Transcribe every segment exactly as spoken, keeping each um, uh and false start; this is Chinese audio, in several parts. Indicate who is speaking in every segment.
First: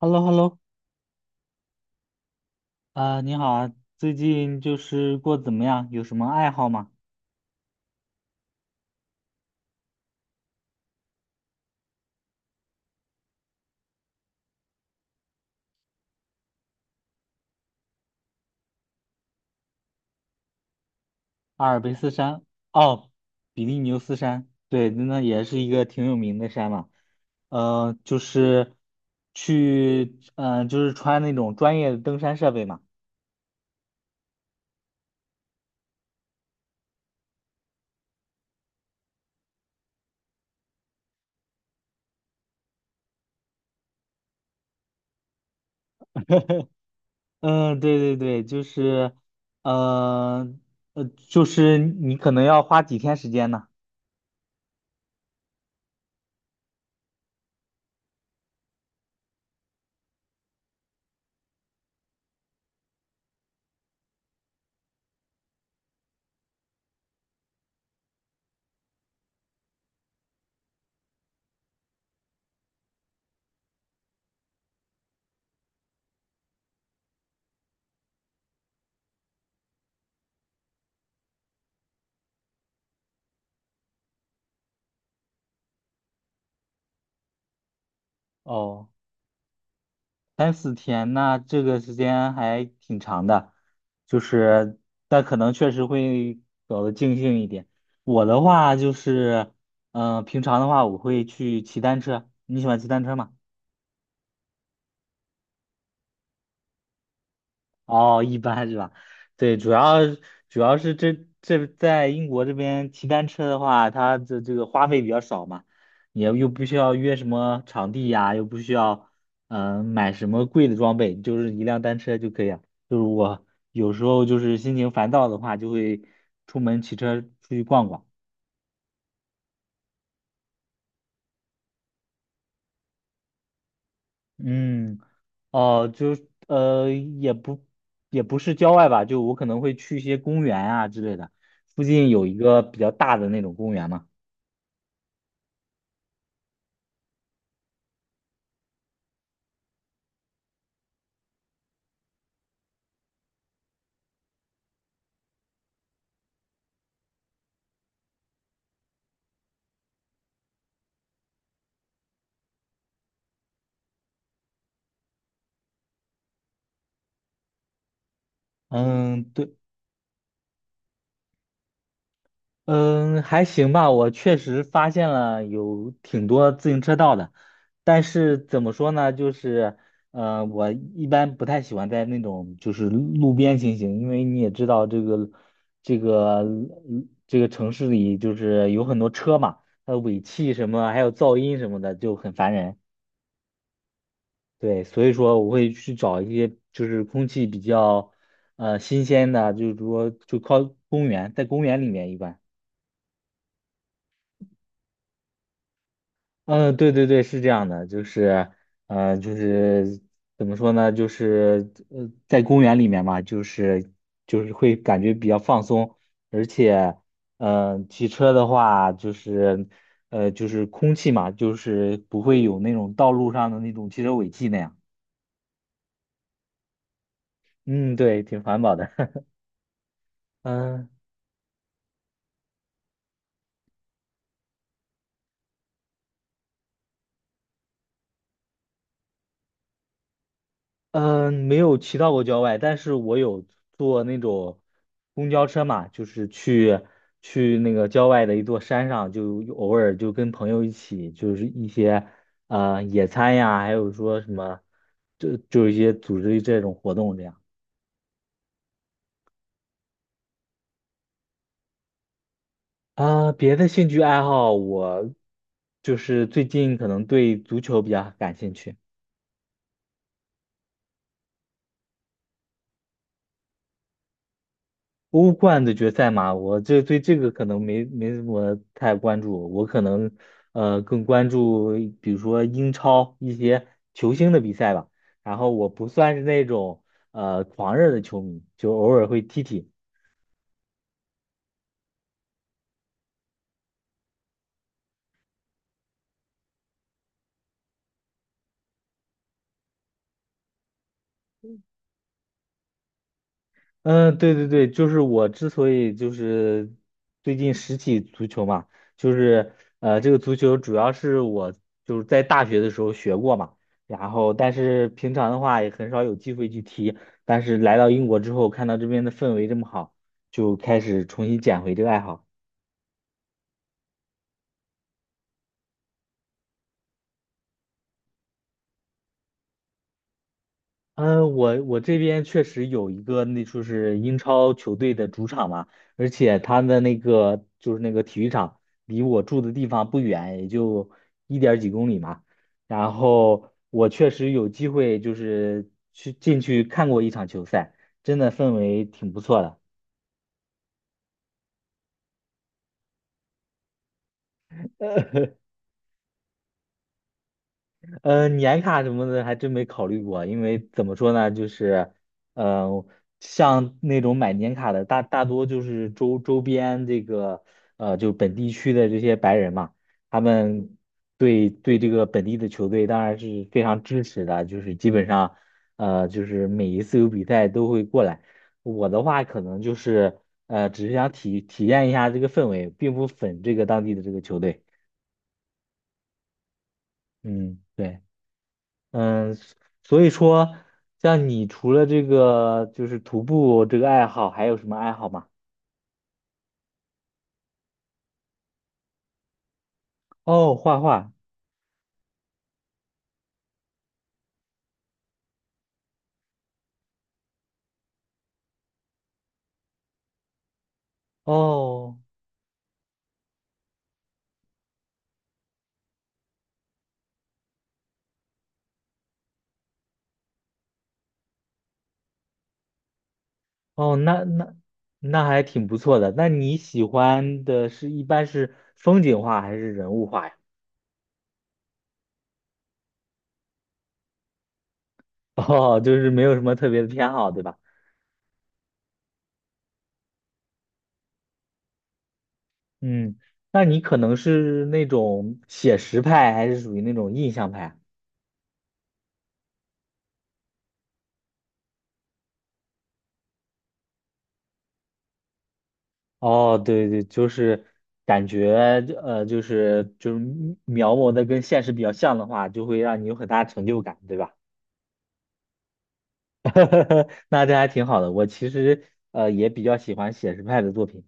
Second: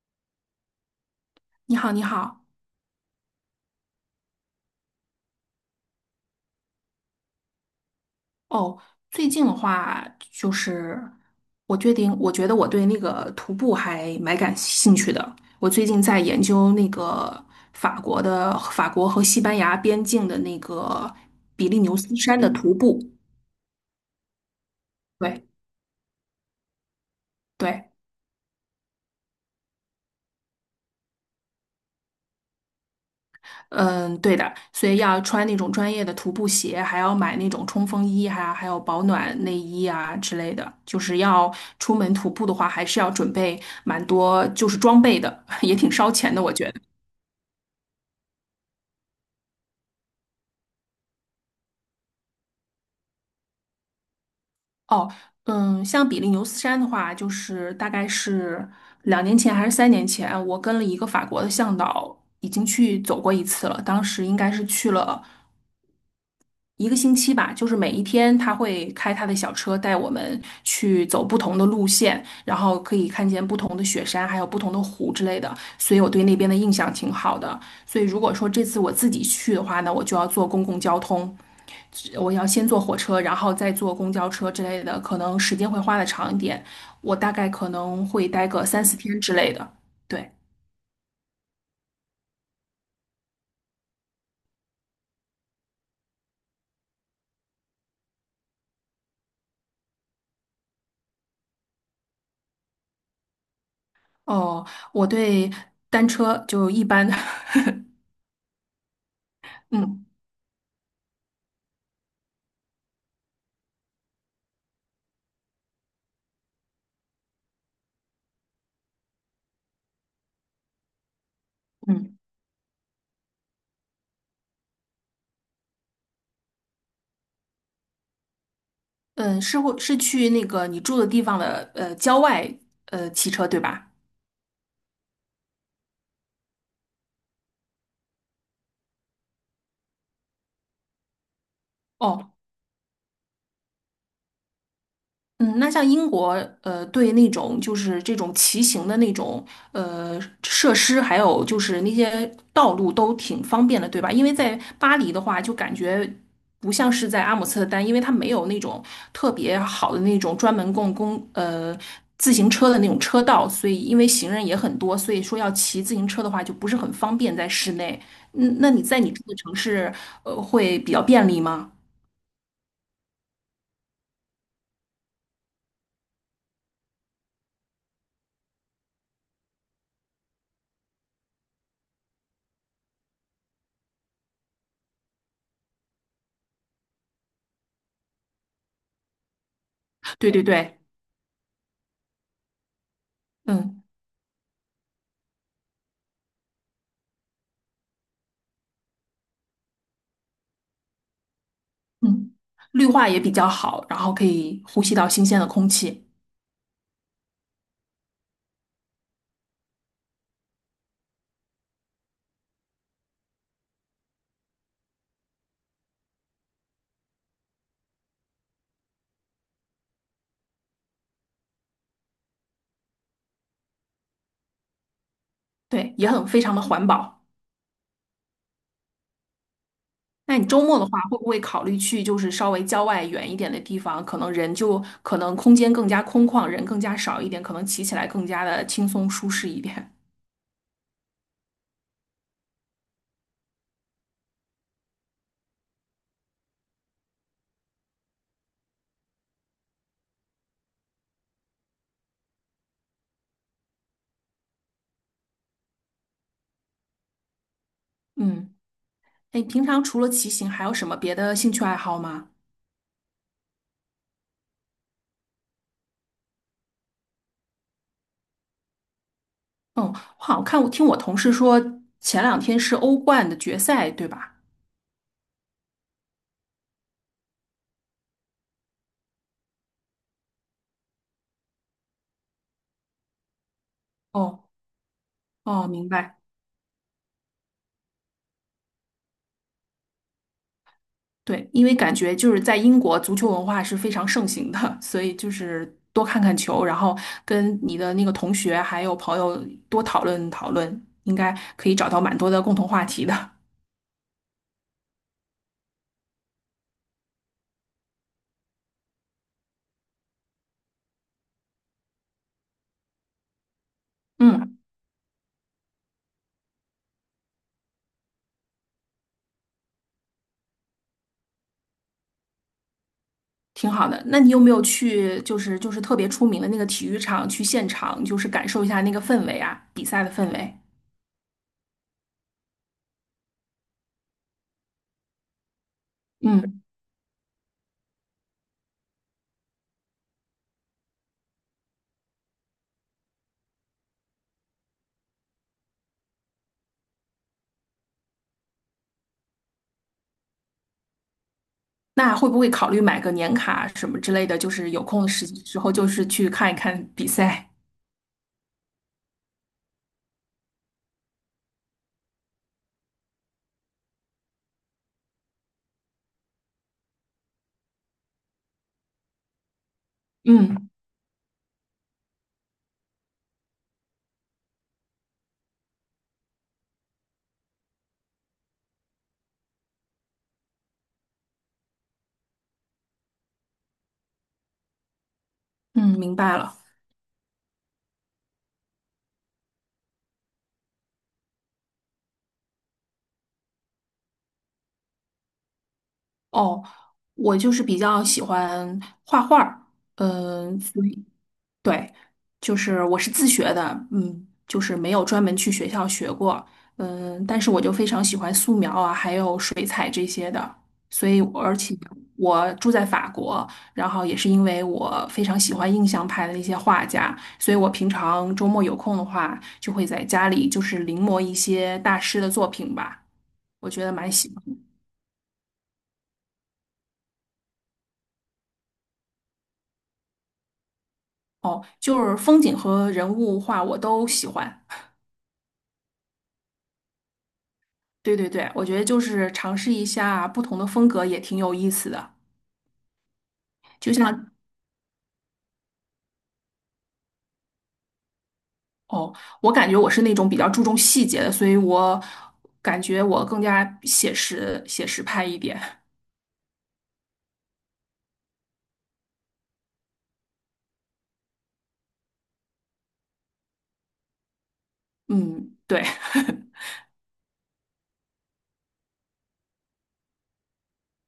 Speaker 1: h e l l o h e l l o
Speaker 2: 你好，你好。
Speaker 1: 呃，你好啊，最近就是过得怎么样？有什么爱好吗？
Speaker 2: 哦，最近的话，就是我决定，我觉得我对那个徒步还蛮感兴趣的。我最近在研究那个法国的法国和西班牙边境的那个
Speaker 1: 阿
Speaker 2: 比
Speaker 1: 尔
Speaker 2: 利
Speaker 1: 卑
Speaker 2: 牛
Speaker 1: 斯
Speaker 2: 斯山
Speaker 1: 山，
Speaker 2: 的徒步。
Speaker 1: 哦，比利牛斯山，对，那也是
Speaker 2: 对
Speaker 1: 一个挺有名的山嘛。
Speaker 2: 对。
Speaker 1: 呃，就是去，呃，就是穿那种专业的登山设备嘛。
Speaker 2: 嗯，对的，所以要穿那种专业的徒步鞋，还要买那种冲锋衣啊，还有保暖内衣啊之类的。就是要出门徒步的话，还是要准备蛮多，就是装备的，也挺烧钱的，我觉得。
Speaker 1: 嗯，对对对，就是，呃，呃，就是你可能要花几天时间呢。
Speaker 2: 哦，嗯，像比利牛斯山的话，就是大概是两年前还是三年前，我跟了一个法国的向导，已经去走过一次了。当时应该是去了一个星期吧，就是每一天他会开他的小车带我们去走不同的路线，然后可以看见不同的雪山，还有不同的湖之类的，所以我对那边的印象挺好的。所以如果说这次我自己去的话呢，我就要坐公共交通，我要先坐火车，然后再坐公交车之类的，可能时间会花的长一点，我大概可能会待个三
Speaker 1: 哦。
Speaker 2: 四天之类的。对，
Speaker 1: 三四天，那这个时间还挺长的，就是，但可能确实会搞得尽兴一点。我的话就是，嗯、平常的话我会去骑单车，你喜欢骑单车吗？
Speaker 2: 哦，我对单车就一般，
Speaker 1: 哦，一般是吧？对，主要
Speaker 2: 嗯。
Speaker 1: 主要是这这在英国这边骑单车的话，它这这个花费比较少嘛，你又又不需要约什么场地呀，又不需要嗯、呃买什么贵的装备，就是一辆单车
Speaker 2: 嗯。
Speaker 1: 就可以了。就是我有时候就是心情烦躁的话，就会出门骑车出去逛逛。
Speaker 2: 嗯，是会是去那个你住的地方的呃郊外呃骑车对吧？
Speaker 1: 嗯，哦，就是呃，也不也不是郊外吧，就我可能会去一些公园啊之类的。附近有
Speaker 2: 哦，
Speaker 1: 一个比较大的那种公园嘛。
Speaker 2: 嗯，那像英国，呃，对那种就是这种骑行的那种呃设施，还有就是那些道路都挺方便的，对吧？因为在巴黎的话，就感觉不像是在阿姆斯特丹，因为它没有那种特别好的那种专门供公呃自行车的那种车道，所以因为行人也很多，所以说要骑自行车的话就不是很方便在室内。嗯，那你在你住
Speaker 1: 嗯，
Speaker 2: 的城
Speaker 1: 对，
Speaker 2: 市，呃，会比较便利吗？
Speaker 1: 嗯，还行吧。我确实发现了有挺多自行车道的，但是怎么说呢，就是，呃，我一般不太喜欢在那种就是路边行行，因为你也知道这个，这个，嗯这个城市里就是有很多车嘛，它的 尾
Speaker 2: 对对
Speaker 1: 气什
Speaker 2: 对，
Speaker 1: 么，还有噪音什么的就很烦人。
Speaker 2: 嗯。
Speaker 1: 对，所以说我会去找一些就是空气比较，呃，新鲜的，就是说就靠公园，在公园里面一
Speaker 2: 嗯，
Speaker 1: 般。
Speaker 2: 绿化也比较好，然后可以呼吸到新鲜的空气，
Speaker 1: 嗯，对对对，是这样的，就是，呃，就是怎么说呢，就是呃，在公园里面嘛，就是就是会感觉比较放松，而且，呃，骑车的话，就是，呃，就是空气嘛，就是不会有那种道路上的那种汽车尾气那样。
Speaker 2: 对，也很非常的环保。
Speaker 1: 嗯，对，挺环保的。
Speaker 2: 那 你周末的
Speaker 1: 嗯。
Speaker 2: 话，会不会考虑去就是稍微郊外远一点的地方？可能人就可能空间更加空旷，人更加少一点，可能骑起来更加的轻松舒适一点。
Speaker 1: 嗯，没有骑到过郊外，但是我有坐那种公交车嘛，就是去去那个郊外的一座山上，就偶尔就跟朋友一起，就是一些呃野餐呀，还有说什么，就就一些组织这种活动这样。
Speaker 2: 嗯，哎，平常除了骑行，还有什么别的兴趣爱好吗？
Speaker 1: 啊、别的兴趣爱好我就是最近可能对足球比较感兴趣。
Speaker 2: 嗯，我好像看，我听我同事说前两天是欧冠的决赛，对吧？
Speaker 1: 欧冠的决赛嘛，我这对这个可能没没怎么太关注，我可能呃更关注比如说英超一些球星的
Speaker 2: 哦
Speaker 1: 比赛吧。然后
Speaker 2: 哦，
Speaker 1: 我不
Speaker 2: 明
Speaker 1: 算
Speaker 2: 白。
Speaker 1: 是那种呃狂热的球迷，就偶尔会踢踢。
Speaker 2: 对，因为感觉就是在英国足球文化是非常盛行的，所以就是多看看球，然后跟你的那个同学还有朋友多讨论讨论，应该可以找到蛮多的共同话题的。
Speaker 1: 嗯，对对对，就是我之所以就是最近拾起足球嘛，就是呃，这个足球主要是我就是在大学的时候学过嘛，然后但
Speaker 2: 嗯，
Speaker 1: 是平常的话也很少有机会去踢，但是来到英国之后，看到这边的氛围这么好，就开始重新捡回这个爱好。
Speaker 2: 挺好的。那你有没有去就是就是特别出名的那个体育场去现场，就是感受一下那个氛围啊，比赛的氛围？
Speaker 1: 嗯，我我这边确实有一个，那就是英超球队的主场嘛，而且他
Speaker 2: 嗯，
Speaker 1: 的那个就是那个体育场离我住的地方不远，也就一点儿几公里嘛。然后我确实有机会就是去进去看过一场球赛，真的氛围挺不错的。
Speaker 2: 那会不会考虑买个年卡什么之类的？就是有空的时 时候就是去看一看比赛。
Speaker 1: 呃，年卡什么的还真没考虑过，因为怎么说呢，就是，呃，像那种买年卡的大大多就是周周边这个，呃，就本地区的这些白人嘛，他
Speaker 2: 嗯
Speaker 1: 们对对这个本地的球队当然是非常支持的，就是基本上，呃，就是每一次有比赛都会过来。我的话可能就是，呃，只是想体体验一下这个氛围，并不粉这个当地的这个球队。
Speaker 2: 嗯，明白了。
Speaker 1: 嗯，对。嗯，所以说，像你除了这个就是徒步这个爱好，还有什么爱好吗？
Speaker 2: 哦，我就是比较喜欢画画儿，
Speaker 1: 哦，
Speaker 2: 嗯，
Speaker 1: 画
Speaker 2: 所以
Speaker 1: 画。
Speaker 2: 对，就是我是自学的，嗯，就是没有专门去学校学过，嗯，但是我就非常喜欢素描啊，还有水彩这些的，所以而且
Speaker 1: 哦
Speaker 2: 我住在法国，然后也是因为我非常喜欢印象派的那些画家，所以我平常周末有空的话，就会在家里就是临摹一些大师的作品吧，我觉得
Speaker 1: 哦，
Speaker 2: 蛮
Speaker 1: 那
Speaker 2: 喜
Speaker 1: 那
Speaker 2: 欢。
Speaker 1: 那还挺不错的。那你喜欢的是一般是风景画还是人物画呀？
Speaker 2: 哦，就是风景和人物画我都喜欢。
Speaker 1: 哦，就是没有什么特别的偏好，对吧？
Speaker 2: 对对对，我觉得就是尝试一下不同的风格也挺有意思的。
Speaker 1: 嗯，那你
Speaker 2: 就
Speaker 1: 可能
Speaker 2: 像
Speaker 1: 是那种写实派，还是属于那种印象派啊？
Speaker 2: 哦，我感觉我是那种比较注重细节的，所以我感觉我更加写实写实派一点。
Speaker 1: 哦，对对，就是感觉呃，就是就是描摹的跟现实比较像的话，就会让你有很大成就感，对吧？
Speaker 2: 嗯，对。
Speaker 1: 那这还挺好的。我其实呃也比较喜欢写实派的作品。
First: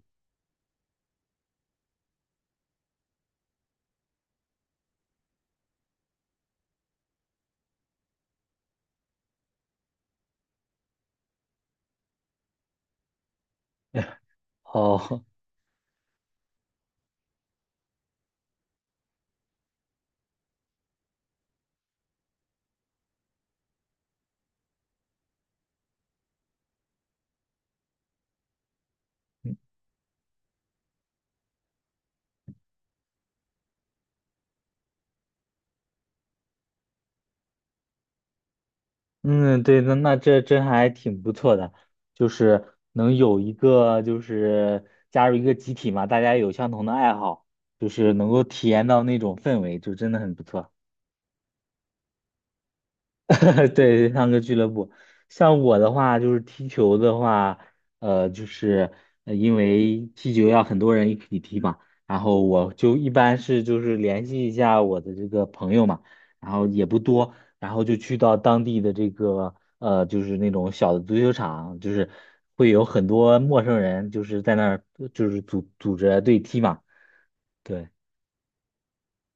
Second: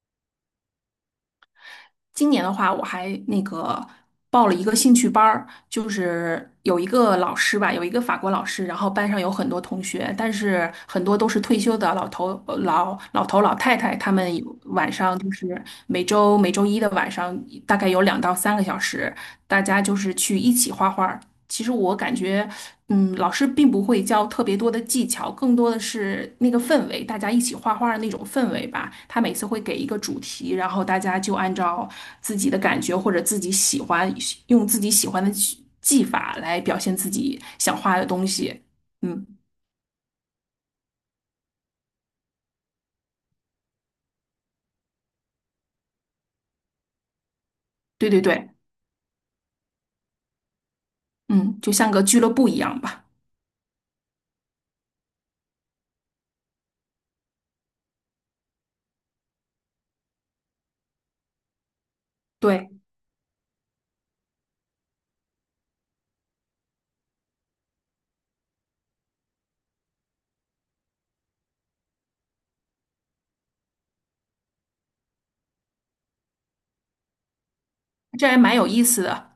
Speaker 2: 今年的话，我还那个报了一个兴趣班儿，就是有一个老师吧，有一个法国老师，然后班上有很多同学，但是很多都是退休的老头、呃老老头、老太太，他们有晚上
Speaker 1: 哦，
Speaker 2: 就是每周每周一的晚上，大概有两到三个小时，大家就是去一起画画。其实我感觉，嗯，老师并不会教特别多的技巧，更多的是那个氛围，大家一起画画的那种氛围吧。他每次会给一个主题，然后大家就按照自己的感觉或者自己喜欢，用自己喜欢的技技法来表现自己想画的东西。嗯，
Speaker 1: 嗯，对，那那这这还挺不错的，就是能有一个就是加入一个集体嘛，大家有相同的爱好，就
Speaker 2: 对
Speaker 1: 是
Speaker 2: 对
Speaker 1: 能够
Speaker 2: 对，
Speaker 1: 体验到那种氛围，就真的很不错。
Speaker 2: 嗯，就像个俱乐部一样吧。
Speaker 1: 对，对，上个俱乐部，像我的话就是踢球的话，呃，就是呃因为踢球要很多人一起踢嘛，然后
Speaker 2: 对，
Speaker 1: 我就一般是就是联系一下我的这个朋友嘛，然后也不多，然后就去到当地的这个呃，就是那种小的足球场，就是会有很多陌生人，就是在那儿就是组组织队踢嘛，对。
Speaker 2: 这还蛮有意思的。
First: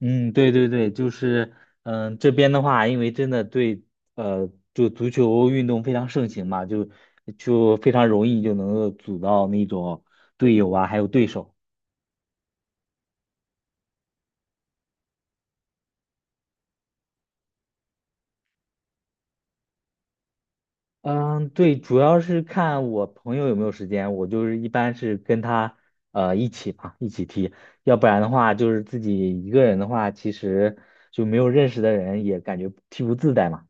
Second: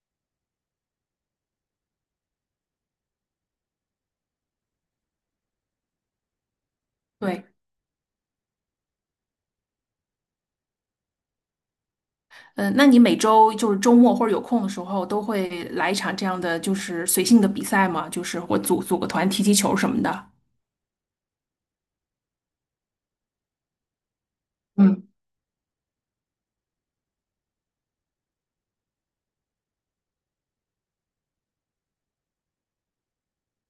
Speaker 1: 嗯，对对对，就是，嗯，这边的话，因为真的对，呃，就足球运动非常盛行嘛，就
Speaker 2: 对。
Speaker 1: 就非常容易就能够组到那种队友啊，还有对手。
Speaker 2: 嗯，那你每周就是周末或者有空的时候，都会来一场这样的就是随性的比赛吗？就是我组组个团踢踢球什么的。
Speaker 1: 嗯，对，主要是看我朋友有没有时间，我就是一般
Speaker 2: 嗯
Speaker 1: 是跟他呃一起嘛，一起踢，要不然的话就是自己一个人的话，其实就没有认识的人也感觉踢不自在嘛。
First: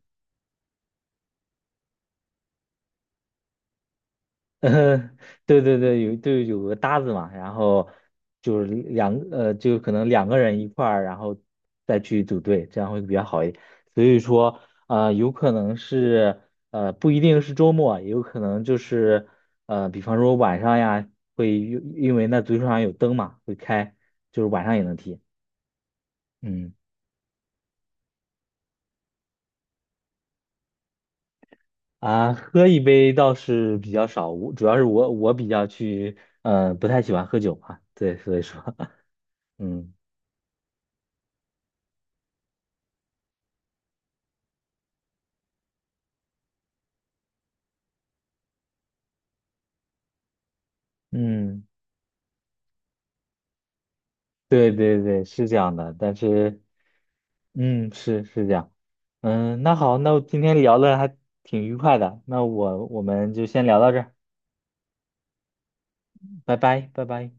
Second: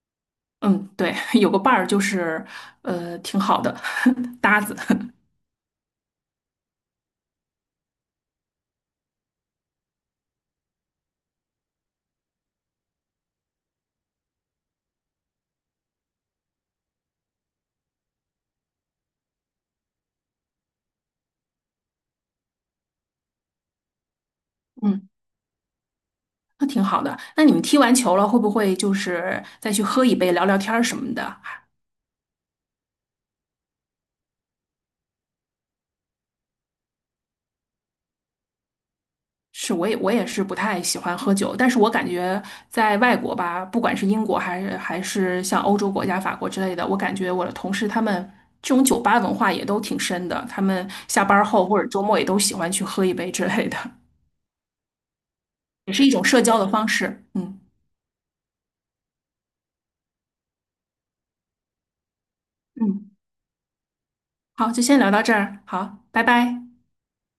Speaker 2: 嗯，对，有个伴儿就是呃挺好的
Speaker 1: 嗯，
Speaker 2: 搭子。
Speaker 1: 对对对，有对有个搭子嘛，然后就是两呃，就可能两个人一块儿，然后再去组队，这样会比较好一点。所以说，呃，有可能是呃，不一定是周末，也有可能就是呃，比方说晚上呀，会因因为那足球场有灯嘛，会开，就是晚上也 能
Speaker 2: 嗯，
Speaker 1: 踢。
Speaker 2: 那
Speaker 1: 嗯
Speaker 2: 挺好的。那你们踢完球了，会不会就是再去喝一杯、聊聊天儿什么的？
Speaker 1: 啊，喝一杯倒是比较少，我主要是我我比较去呃，不太喜欢喝酒嘛，对，所以说
Speaker 2: 是，我
Speaker 1: 嗯。
Speaker 2: 也我也是不太喜欢喝酒，但是我感觉在外国吧，不管是英国还是还是像欧洲国家，法国之类的，我感觉我的同事他们这种酒吧文化也都挺深的，他们下班
Speaker 1: 嗯，
Speaker 2: 后或者周末也都喜欢去喝一杯之类的，
Speaker 1: 对对对，是这样
Speaker 2: 也
Speaker 1: 的，
Speaker 2: 是一
Speaker 1: 但
Speaker 2: 种社交
Speaker 1: 是，
Speaker 2: 的方式。嗯
Speaker 1: 嗯，是是这样，嗯，那好，那我今天聊的还挺愉快的，那我我
Speaker 2: 嗯，
Speaker 1: 们就先聊到这儿，
Speaker 2: 好，就先聊到这儿，好，拜
Speaker 1: 拜
Speaker 2: 拜。
Speaker 1: 拜，拜拜。